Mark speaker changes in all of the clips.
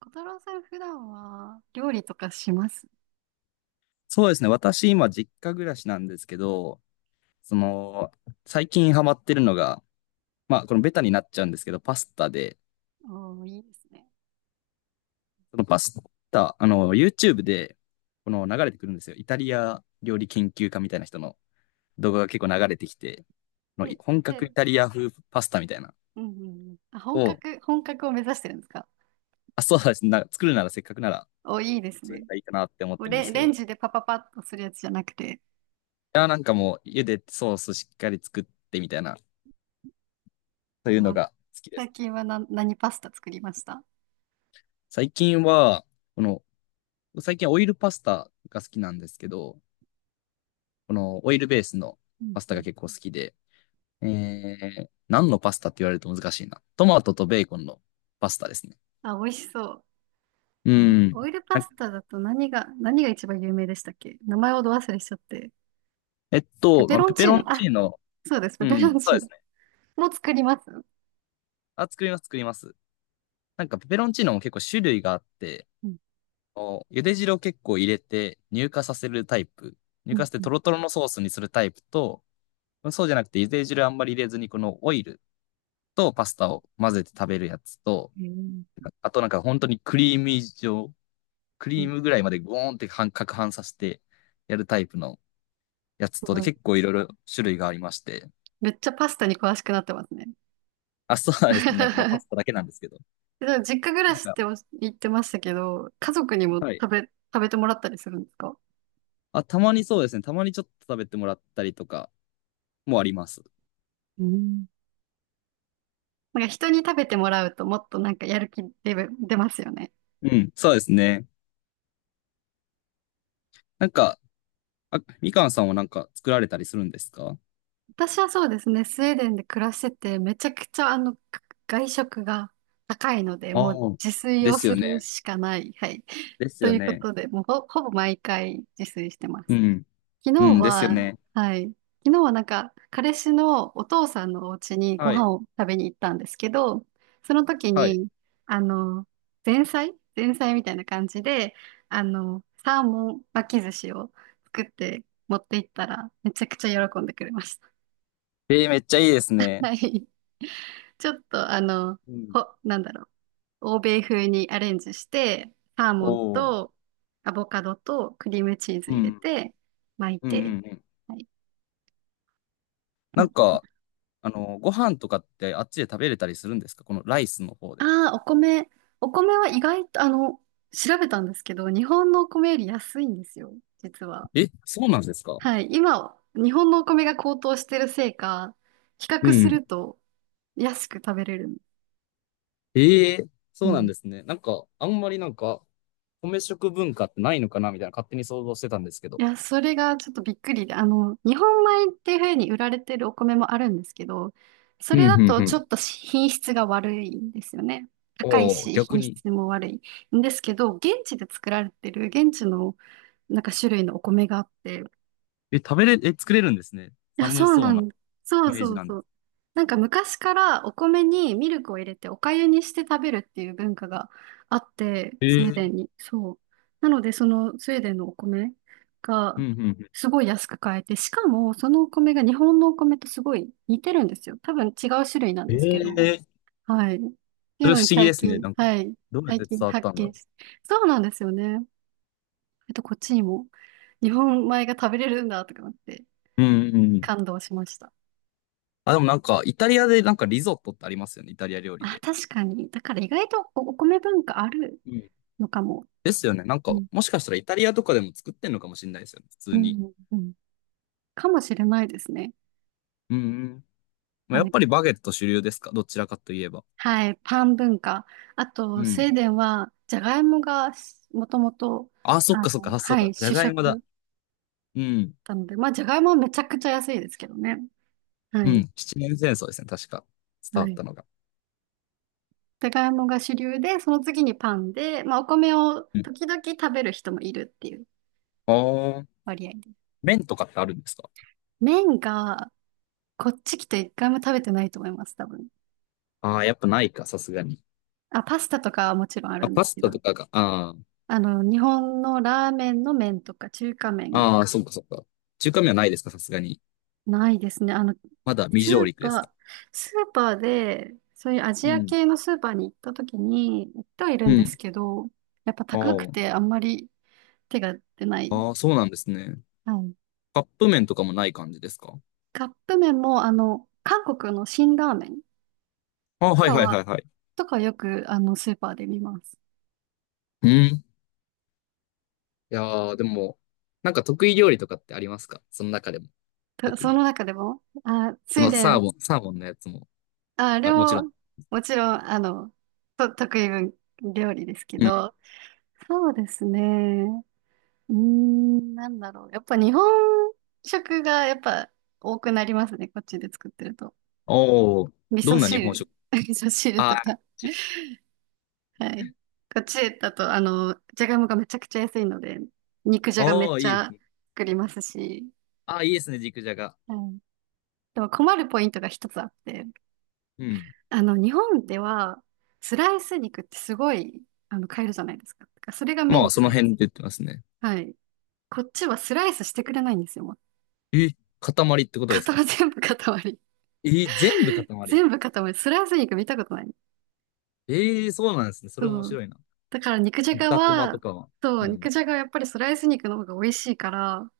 Speaker 1: 小太郎さん、普段は料理とかします？
Speaker 2: そうですね。私、今、実家暮らしなんですけど、その、最近ハマってるのが、まあ、このベタになっちゃうんですけど、パスタで、
Speaker 1: おー、いいですね。
Speaker 2: そのパスタ、あの、YouTube で、この流れてくるんですよ。イタリア料理研究家みたいな人の動画が結構流れてきて、この
Speaker 1: え、
Speaker 2: 本格イ
Speaker 1: で、
Speaker 2: タリア風パスタみたいな
Speaker 1: うんうんうん。あ、本
Speaker 2: を、
Speaker 1: 格、本格を目指してるんですか？
Speaker 2: あ、そうですね。な作るならせっかくなら、
Speaker 1: おー、いいです
Speaker 2: そういう
Speaker 1: ね。
Speaker 2: のがいいかなって思っ
Speaker 1: もう
Speaker 2: てるんで
Speaker 1: レ、
Speaker 2: すけ
Speaker 1: レン
Speaker 2: ど、
Speaker 1: ジでパパパッとするやつじゃなくて、
Speaker 2: いや、なんかもう、茹でてソースしっかり作ってみたいな、そういうの
Speaker 1: あ、
Speaker 2: が好きです
Speaker 1: 最
Speaker 2: ね。
Speaker 1: 近は何パスタ作りました？
Speaker 2: 最近は、この、最近オイルパスタが好きなんですけど、このオイルベースの
Speaker 1: うん
Speaker 2: パスタ
Speaker 1: う
Speaker 2: が
Speaker 1: ん。
Speaker 2: 結構好きで、え何のパスタって言われると難しいな。トマトとベーコンのパスタですね。
Speaker 1: あ、美味しそう。
Speaker 2: うん。
Speaker 1: オオイルパ
Speaker 2: なん
Speaker 1: ス
Speaker 2: か
Speaker 1: タだと何が一番有名でしたっけ。名前をど忘れしちゃって。ペペ
Speaker 2: まあ
Speaker 1: ロ
Speaker 2: ペ
Speaker 1: ン
Speaker 2: ペ
Speaker 1: チー
Speaker 2: ロン
Speaker 1: ノ。あ、
Speaker 2: チーノ、
Speaker 1: そうです。ペ
Speaker 2: う
Speaker 1: ペロ
Speaker 2: ん、
Speaker 1: ン
Speaker 2: そう
Speaker 1: チ
Speaker 2: で
Speaker 1: ー
Speaker 2: す
Speaker 1: ノ。
Speaker 2: ね。
Speaker 1: もう作ります？う
Speaker 2: あ、作ります、作ります。なんかペペロンチーノも結構種類があって、
Speaker 1: ん
Speaker 2: お茹で汁を結構入れて乳化させるタイプ、乳
Speaker 1: う
Speaker 2: 化
Speaker 1: ん
Speaker 2: して
Speaker 1: う
Speaker 2: ト
Speaker 1: ん。
Speaker 2: ロトロのソースにするタイプと、そうじゃなくて茹で汁あんまり入れずにこのオイルとパスタを混ぜて食べるやつと、
Speaker 1: へー。
Speaker 2: あとなんか本当にクリーム以上、ク
Speaker 1: う
Speaker 2: リー
Speaker 1: ん。
Speaker 2: ムぐらいまでゴーンって半攪拌させてやるタイプのや
Speaker 1: す
Speaker 2: つとで
Speaker 1: ごい。
Speaker 2: 結構いろいろ種類がありまして。
Speaker 1: めっちゃパスタに詳しくなってますね。
Speaker 2: あ、そうですね。なんかまあパ スタだけ
Speaker 1: で
Speaker 2: なんですけど。
Speaker 1: も実家暮ら
Speaker 2: なん
Speaker 1: しっ
Speaker 2: か、
Speaker 1: て言ってましたけど、家族にも
Speaker 2: はい。
Speaker 1: 食べてもらったりするんですか？
Speaker 2: あ、たまにそうですね。たまにちょっと食べてもらったりとかもあります。
Speaker 1: うん。なんか人に食べてもらうともっとなんかやる気出ますよね。
Speaker 2: うん、そうですね。なんか、あ、みかんさんはなんか作られたりするんですか？
Speaker 1: 私はそうですね、スウェーデンで暮らしてて、めちゃくちゃ外食が高いので、も
Speaker 2: あ
Speaker 1: う
Speaker 2: あ。
Speaker 1: 自炊
Speaker 2: で
Speaker 1: を
Speaker 2: す
Speaker 1: す
Speaker 2: よ
Speaker 1: る
Speaker 2: ね。
Speaker 1: しかない。はい。
Speaker 2: です
Speaker 1: と
Speaker 2: よ
Speaker 1: いうこ
Speaker 2: ね。
Speaker 1: とで、もうほぼ毎回自炊してま
Speaker 2: う
Speaker 1: す。
Speaker 2: ん。
Speaker 1: 昨日
Speaker 2: うん、ですよ
Speaker 1: は、
Speaker 2: ね。
Speaker 1: はい。昨日はなんか、彼氏のお父さんのお家にご
Speaker 2: はい。
Speaker 1: 飯を食べに行ったんですけど、その時
Speaker 2: はい。
Speaker 1: に、あの、前菜みたいな感じで、サーモン巻き寿司を作って持って行ったら、めちゃくちゃ喜んでくれました。
Speaker 2: えー、めっちゃいいです ね。
Speaker 1: はい。ちょっと、
Speaker 2: うん。
Speaker 1: なんだろう。欧米風にアレンジして、サーモン
Speaker 2: おお。
Speaker 1: とアボカドとクリームチーズ
Speaker 2: う
Speaker 1: 入れ
Speaker 2: ん。
Speaker 1: て、巻い
Speaker 2: うんう
Speaker 1: て、
Speaker 2: んうん。
Speaker 1: はい。
Speaker 2: なんか、あの、ご飯とかってあっちで食べれたりするんですか？このライスの方で。
Speaker 1: ああ、お米。お米は意外と、調べたんですけど、日本のお米より安いんですよ、実は。
Speaker 2: え、そうなんですか？
Speaker 1: はい。今、日本のお米が高騰してるせいか、比
Speaker 2: う
Speaker 1: 較す
Speaker 2: ん。
Speaker 1: ると安く食べれる。
Speaker 2: ええ、
Speaker 1: う
Speaker 2: そうなん
Speaker 1: ん。
Speaker 2: ですね。なんか、あんまりなんか、米食文化ってないのかなみたいな勝手に想像してたんですけ
Speaker 1: い
Speaker 2: ど。
Speaker 1: や、それがちょっとびっくりで、日本米っていうふうに売られてるお米もあるんですけど、そ
Speaker 2: うん、
Speaker 1: れだ
Speaker 2: うん、
Speaker 1: と
Speaker 2: う
Speaker 1: ちょ
Speaker 2: ん。
Speaker 1: っと品質が悪いんですよね。高い
Speaker 2: おお、
Speaker 1: し、
Speaker 2: 逆
Speaker 1: 品
Speaker 2: に。
Speaker 1: 質も悪いんですけど、現地で作られてる現地のなんか種類のお米があって、
Speaker 2: え、食べれ、え、作れるんですね。
Speaker 1: いや、
Speaker 2: 寒
Speaker 1: そう
Speaker 2: そ
Speaker 1: な
Speaker 2: うな
Speaker 1: んだ。そ
Speaker 2: イ
Speaker 1: う
Speaker 2: メー
Speaker 1: そ
Speaker 2: ジ
Speaker 1: う
Speaker 2: なんで
Speaker 1: そ
Speaker 2: す。
Speaker 1: う。なんか昔からお米にミルクを入れてお粥にして食べるっていう文化があって、スウェー
Speaker 2: え
Speaker 1: デン
Speaker 2: え、
Speaker 1: に。そう。なので、そのスウェーデンのお米
Speaker 2: う
Speaker 1: が
Speaker 2: ん、うん、
Speaker 1: すごい安く買えて、しかもそのお米が日本のお米とすごい似てるんですよ。多分違う種類なん
Speaker 2: う
Speaker 1: ですけ
Speaker 2: ん。
Speaker 1: ど。
Speaker 2: ええ、
Speaker 1: はい。ってい
Speaker 2: そ
Speaker 1: う
Speaker 2: れ
Speaker 1: の
Speaker 2: 不
Speaker 1: に
Speaker 2: 思議
Speaker 1: 最
Speaker 2: ですね。
Speaker 1: 近、
Speaker 2: なんか、
Speaker 1: はい。
Speaker 2: どうやっ
Speaker 1: 最
Speaker 2: て伝
Speaker 1: 近
Speaker 2: わっ
Speaker 1: 発
Speaker 2: たんだ
Speaker 1: 見
Speaker 2: ろ
Speaker 1: し、そうなんですよね。こっちにも日本米が食べれるんだとか思って
Speaker 2: う。うん、うん、うん。
Speaker 1: 感動しました。
Speaker 2: あ、でもなんか、イタリアでなんかリゾットってありますよね。イタリア料理
Speaker 1: あ、
Speaker 2: で。
Speaker 1: 確かに。だから意外とお米文化あるのかも。
Speaker 2: ですよね。なん
Speaker 1: う
Speaker 2: か、
Speaker 1: ん、
Speaker 2: もしかしたらイタリアとかでも作ってんのかもしれないですよね。普
Speaker 1: う
Speaker 2: 通に。
Speaker 1: ん、うん。かもしれないですね。
Speaker 2: うんうん。まあ、や
Speaker 1: は
Speaker 2: っ
Speaker 1: い。
Speaker 2: ぱりバゲット主流ですか？どちらかといえば。
Speaker 1: はい。パン文化。あ
Speaker 2: う
Speaker 1: と、スウ
Speaker 2: ん。
Speaker 1: ェーデンは、じゃがいもがもともと、
Speaker 2: あ、そっかそっか。あ、そう
Speaker 1: は
Speaker 2: だ。
Speaker 1: い、
Speaker 2: じゃ
Speaker 1: 主
Speaker 2: がいもだ。
Speaker 1: 食
Speaker 2: うん。
Speaker 1: なので、まあ、じゃがいもはめちゃくちゃ安いですけどね。は
Speaker 2: うん。
Speaker 1: い。
Speaker 2: 七年戦争ですね。確か。伝
Speaker 1: は
Speaker 2: わっ
Speaker 1: い。
Speaker 2: たのが。
Speaker 1: じゃがいもが主流で、その次にパンで、まあ、お米を
Speaker 2: うん。
Speaker 1: 時々食べる人もいるっていう
Speaker 2: ああ。
Speaker 1: 割合で。
Speaker 2: 麺とかってあるんですか？
Speaker 1: 麺が、こっち来て一回も食べてないと思います、多分。
Speaker 2: ああー、やっぱないか、さすがに。
Speaker 1: あ、パスタとかはもちろんある
Speaker 2: あ、
Speaker 1: んで
Speaker 2: パ
Speaker 1: す
Speaker 2: ス
Speaker 1: け
Speaker 2: タ
Speaker 1: ど、
Speaker 2: とかが、あ
Speaker 1: 日本のラーメンの麺とか中華麺、
Speaker 2: あ。ああ、そっかそっか。中華麺はないですか？さすがに。
Speaker 1: ないですね。
Speaker 2: まだ未
Speaker 1: ス
Speaker 2: 上
Speaker 1: ー
Speaker 2: 陸ですか？
Speaker 1: パー、スーパーで、そういうアジ
Speaker 2: う
Speaker 1: ア
Speaker 2: ん。
Speaker 1: 系のスーパーに行った時に、行ってはいる
Speaker 2: う
Speaker 1: んです
Speaker 2: ん。
Speaker 1: けど、やっぱ高くて
Speaker 2: あ
Speaker 1: あんまり手が出ない。
Speaker 2: あ。ああ、そうなんですね。
Speaker 1: はい。
Speaker 2: カップ麺とかもない感じですか？
Speaker 1: カップ麺も、韓国の辛ラーメン
Speaker 2: ああ、
Speaker 1: と
Speaker 2: はい
Speaker 1: か
Speaker 2: はいは
Speaker 1: は、
Speaker 2: いはい。
Speaker 1: とかよく、スーパーで見ます。
Speaker 2: うん。いやー、でも、なんか得意料理とかってありますか？その中でも、特
Speaker 1: そ
Speaker 2: に。
Speaker 1: の中でも、あ、ス
Speaker 2: そ
Speaker 1: ウェー
Speaker 2: の
Speaker 1: デ
Speaker 2: サ
Speaker 1: ン
Speaker 2: ーモン、サーモンのやつも。
Speaker 1: あ、
Speaker 2: あ、もちろ
Speaker 1: 料、
Speaker 2: ん。
Speaker 1: もちろん、得意料理ですけ
Speaker 2: うん。
Speaker 1: ど、そうですね。うーん、なんだろう。やっぱ日本食がやっぱ多くなりますね。こっちで作ってると。
Speaker 2: おー、
Speaker 1: 味
Speaker 2: ど
Speaker 1: 噌
Speaker 2: んな日本
Speaker 1: 汁、
Speaker 2: 食？
Speaker 1: 味噌汁
Speaker 2: あ
Speaker 1: と
Speaker 2: ー、
Speaker 1: か。
Speaker 2: ち、
Speaker 1: はい。こっちだと、じゃがいもがめちゃくちゃ安いので、肉じゃがめっ
Speaker 2: おー、
Speaker 1: ち
Speaker 2: いいです
Speaker 1: ゃ
Speaker 2: ね。
Speaker 1: 作りますし。
Speaker 2: あー、いいですね、肉じゃが。
Speaker 1: はい。でも困るポイントが一つあって、
Speaker 2: うん。
Speaker 1: 日本では、スライス肉ってすごい、買えるじゃないですか。だからそれがメイ
Speaker 2: ま
Speaker 1: ン
Speaker 2: あ、
Speaker 1: じゃ
Speaker 2: そ
Speaker 1: な
Speaker 2: の
Speaker 1: いで
Speaker 2: 辺
Speaker 1: す
Speaker 2: で言ってますね。
Speaker 1: か。はい。こっちはスライスしてくれないんですよ、もう。
Speaker 2: え、塊ってことですか？
Speaker 1: 塊、全部塊。
Speaker 2: えー、全部塊。
Speaker 1: 全部塊。スライス肉見たことない。
Speaker 2: えー、そうなんですね。それ面
Speaker 1: そう。
Speaker 2: 白いな。
Speaker 1: だから肉じゃが
Speaker 2: 豚こまと
Speaker 1: は、
Speaker 2: かは。
Speaker 1: そ
Speaker 2: う
Speaker 1: う、
Speaker 2: ん。
Speaker 1: 肉じゃがはやっぱりスライス肉の方が美味しいから、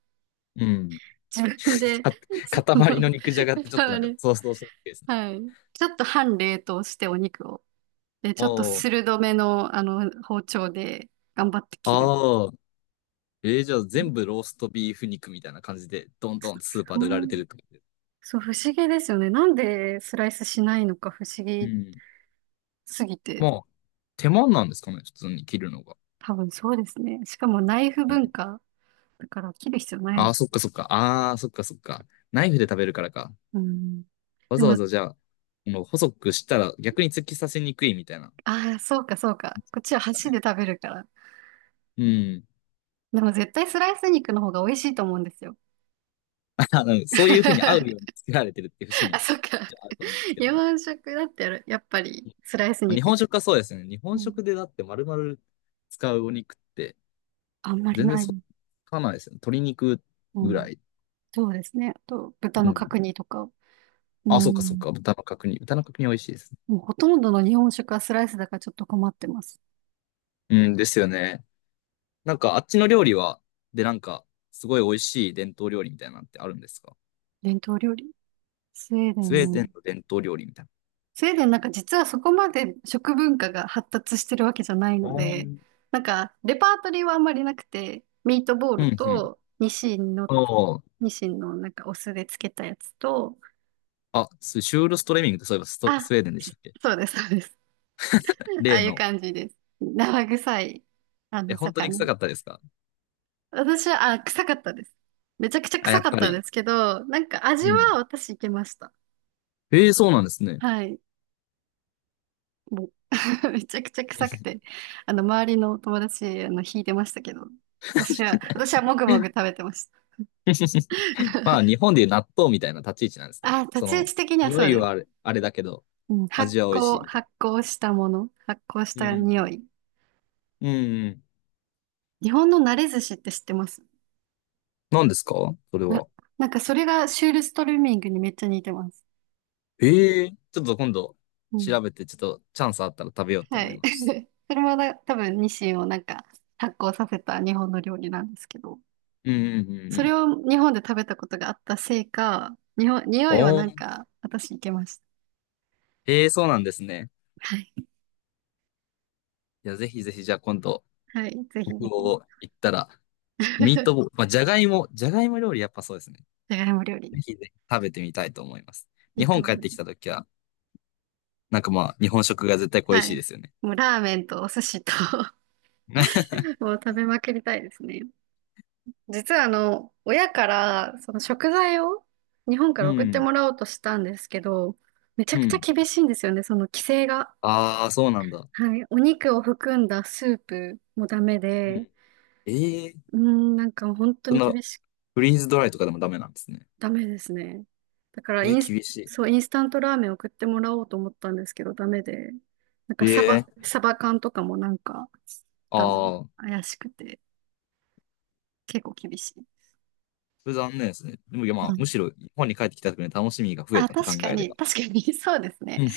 Speaker 2: うん。
Speaker 1: 自分で、そ
Speaker 2: か塊
Speaker 1: の、
Speaker 2: の肉じゃがってちょっとなんか
Speaker 1: 塊。
Speaker 2: 想像しにくいですね。
Speaker 1: はい。ちょっと半冷凍してお肉を。で、ちょっと
Speaker 2: おー、
Speaker 1: 鋭めの、包丁で頑張って切る。
Speaker 2: あー。えー、じゃあ全部ローストビーフ肉みたいな感じで、どんどんスーパーで売られてるってことで。
Speaker 1: そう、不思議ですよね。なんでスライスしないのか不思
Speaker 2: う
Speaker 1: 議
Speaker 2: ん。
Speaker 1: すぎて。
Speaker 2: まあ、手間なんですかね、普通に切るのが。
Speaker 1: 多分そうですね。しかもナイフ
Speaker 2: うん。
Speaker 1: 文化だから切る必要ない
Speaker 2: あ
Speaker 1: の
Speaker 2: あ、
Speaker 1: か
Speaker 2: そっかそっか。ああ、そっかそっか。ナイフで食べるからか。
Speaker 1: な。うん。
Speaker 2: わ
Speaker 1: で
Speaker 2: ざわ
Speaker 1: も、
Speaker 2: ざじゃあ、この細くしたら逆に突き刺せにくいみたいな。
Speaker 1: ああ、そうかそうか。
Speaker 2: で
Speaker 1: こっちは
Speaker 2: すか
Speaker 1: 箸
Speaker 2: ね。
Speaker 1: で食べるから。
Speaker 2: うん。
Speaker 1: でも絶対スライス肉の方が美味しいと思うんですよ。
Speaker 2: あのそういうふうに合うように 作られてるっていう節
Speaker 1: あ、
Speaker 2: も、
Speaker 1: そっか。
Speaker 2: じゃああると思うんですけど
Speaker 1: 日
Speaker 2: ね。
Speaker 1: 本食だったら、やっぱりスライス
Speaker 2: まあ、日
Speaker 1: 肉。
Speaker 2: 本食はそうですね。日本
Speaker 1: うん。
Speaker 2: 食でだって丸々使うお肉って、
Speaker 1: あんまり
Speaker 2: 全然
Speaker 1: ない。
Speaker 2: そっかないですね。鶏肉
Speaker 1: う
Speaker 2: ぐ
Speaker 1: ん。
Speaker 2: らい。
Speaker 1: そうですね。あと、豚
Speaker 2: う
Speaker 1: の
Speaker 2: ん。
Speaker 1: 角煮とか。う
Speaker 2: あ、そうかそう
Speaker 1: ん。
Speaker 2: か。豚の角煮。豚の角煮美味しいですね。
Speaker 1: もうほとんどの日本食はスライスだからちょっと困ってます。
Speaker 2: うん、ですよね。なんかあっちの料理は、で、なんか、すごい美味しい伝統料理みたいなのってあるんですか？
Speaker 1: 伝統料理。スウェーデ
Speaker 2: スウ
Speaker 1: ン
Speaker 2: ェーデ
Speaker 1: ね。
Speaker 2: ンの伝統料理みたいな。
Speaker 1: スウェーデンなんか実はそこまで食文化が発達してるわけじゃない
Speaker 2: あ
Speaker 1: ので、
Speaker 2: ー、
Speaker 1: なんかレパートリーはあんまりなくて、ミートボー
Speaker 2: う
Speaker 1: ル
Speaker 2: ん、うん。
Speaker 1: とニシンの、
Speaker 2: あー、
Speaker 1: ニシンのなんかお酢でつけたやつと、
Speaker 2: あ、スシュールストレミングってそういえばスト、
Speaker 1: あ、
Speaker 2: スウェーデンでしたっけ？
Speaker 1: そうです、そうです。ああ
Speaker 2: 例
Speaker 1: いう
Speaker 2: の。
Speaker 1: 感じです。生臭い、
Speaker 2: え、本当に臭
Speaker 1: 魚。
Speaker 2: かったですか？
Speaker 1: 私は、あ、臭かったです。めちゃくちゃ
Speaker 2: あ、や
Speaker 1: 臭
Speaker 2: っ
Speaker 1: かっ
Speaker 2: ぱ
Speaker 1: たん
Speaker 2: り。
Speaker 1: ですけど、なんか味
Speaker 2: うん。
Speaker 1: は私いけました。
Speaker 2: ええ、そうなんですね。
Speaker 1: はい。もう めちゃくちゃ臭くて、周りの友達、引いてましたけど、私はもぐもぐ食べてました。
Speaker 2: まあ、日本でいう納豆みたいな立ち位置なんですかね。
Speaker 1: あ、立
Speaker 2: そ
Speaker 1: ち位
Speaker 2: の、
Speaker 1: 置的には
Speaker 2: 匂
Speaker 1: そう
Speaker 2: い
Speaker 1: です。
Speaker 2: はあれ、あれだけど、
Speaker 1: うん、発
Speaker 2: 味は美味しい
Speaker 1: 酵、
Speaker 2: みたいな。
Speaker 1: 発酵したもの、発酵し
Speaker 2: う
Speaker 1: た匂
Speaker 2: ん。
Speaker 1: い。
Speaker 2: うん。
Speaker 1: 日本の慣れ寿司って知ってます？
Speaker 2: 何ですか？それ
Speaker 1: な、
Speaker 2: は。
Speaker 1: なんかそれがシュールストルーミングにめっちゃ似てます。
Speaker 2: ええー、ちょっと今度
Speaker 1: うん。
Speaker 2: 調べて、ちょっとチャンスあったら食べようと
Speaker 1: は
Speaker 2: 思い
Speaker 1: い。
Speaker 2: ます。
Speaker 1: それもな多分、ニシンをなんか発酵させた日本の料理なんですけど、
Speaker 2: うんうんうん、う
Speaker 1: それ
Speaker 2: ん。
Speaker 1: を日本で食べたことがあったせいか、日本、匂いは
Speaker 2: お
Speaker 1: なん
Speaker 2: ー。
Speaker 1: か私いけました。
Speaker 2: ええー、そうなんですね。
Speaker 1: はい。
Speaker 2: いや、ぜひぜひ、じゃあ今度、
Speaker 1: はい。ぜひ
Speaker 2: 北
Speaker 1: ぜひ。
Speaker 2: 欧行ったら、ミートボール、まあ、じゃがいも、じゃがいも料理やっぱそうですね。
Speaker 1: じゃがいも料理。
Speaker 2: ぜひぜひ食べてみたいと思います。
Speaker 1: い
Speaker 2: 日
Speaker 1: いと
Speaker 2: 本
Speaker 1: 思
Speaker 2: 帰っ
Speaker 1: う。
Speaker 2: てきた時は、なんかまあ、日本食が絶対恋
Speaker 1: は
Speaker 2: しい
Speaker 1: い。
Speaker 2: ですよね。
Speaker 1: もうラーメンとお寿司と もう食べまくりたいですね。実は親からその食材を日本か
Speaker 2: う
Speaker 1: ら送って
Speaker 2: ん、
Speaker 1: もらおうとしたんですけど、めちゃ
Speaker 2: う
Speaker 1: くちゃ
Speaker 2: ん。
Speaker 1: 厳しいんですよね、その規制が。
Speaker 2: ああ、そうなんだ。
Speaker 1: はい。お肉を含んだスープもダメ
Speaker 2: う
Speaker 1: で、
Speaker 2: ん。ええー、
Speaker 1: うーん、なんか本当
Speaker 2: そ
Speaker 1: に
Speaker 2: の、フリーズドライとかでもダメなんですね。
Speaker 1: ダメですね。だから
Speaker 2: え
Speaker 1: イ
Speaker 2: ー、
Speaker 1: ンス、
Speaker 2: 厳しい。
Speaker 1: そう、インスタントラーメン送ってもらおうと思ったんですけど、ダメで。なん
Speaker 2: え
Speaker 1: かサバ、
Speaker 2: えー、
Speaker 1: サバ缶とかもなんか、ダメ。
Speaker 2: ああ、
Speaker 1: 怪しくて、結構厳しい。
Speaker 2: それ残念ですね。でも、いやま
Speaker 1: う
Speaker 2: あ、
Speaker 1: ん。
Speaker 2: むしろ日本に帰ってきた時の楽しみが増え
Speaker 1: あ、
Speaker 2: たと考
Speaker 1: 確か
Speaker 2: えれ
Speaker 1: に、
Speaker 2: ば。
Speaker 1: 確かに、そうですね。
Speaker 2: うん。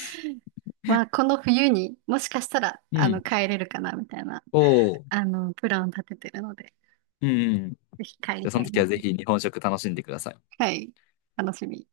Speaker 1: まあ、この冬にもしかしたら、
Speaker 2: うん。
Speaker 1: 帰れるかな、みたいな、
Speaker 2: おお。
Speaker 1: プランを立ててるので、
Speaker 2: うんうん。じ
Speaker 1: ぜひ帰り
Speaker 2: ゃあそ
Speaker 1: た
Speaker 2: の
Speaker 1: い
Speaker 2: 時
Speaker 1: な
Speaker 2: はぜ
Speaker 1: と。
Speaker 2: ひ日本食楽しんでください。
Speaker 1: はい。楽しみ。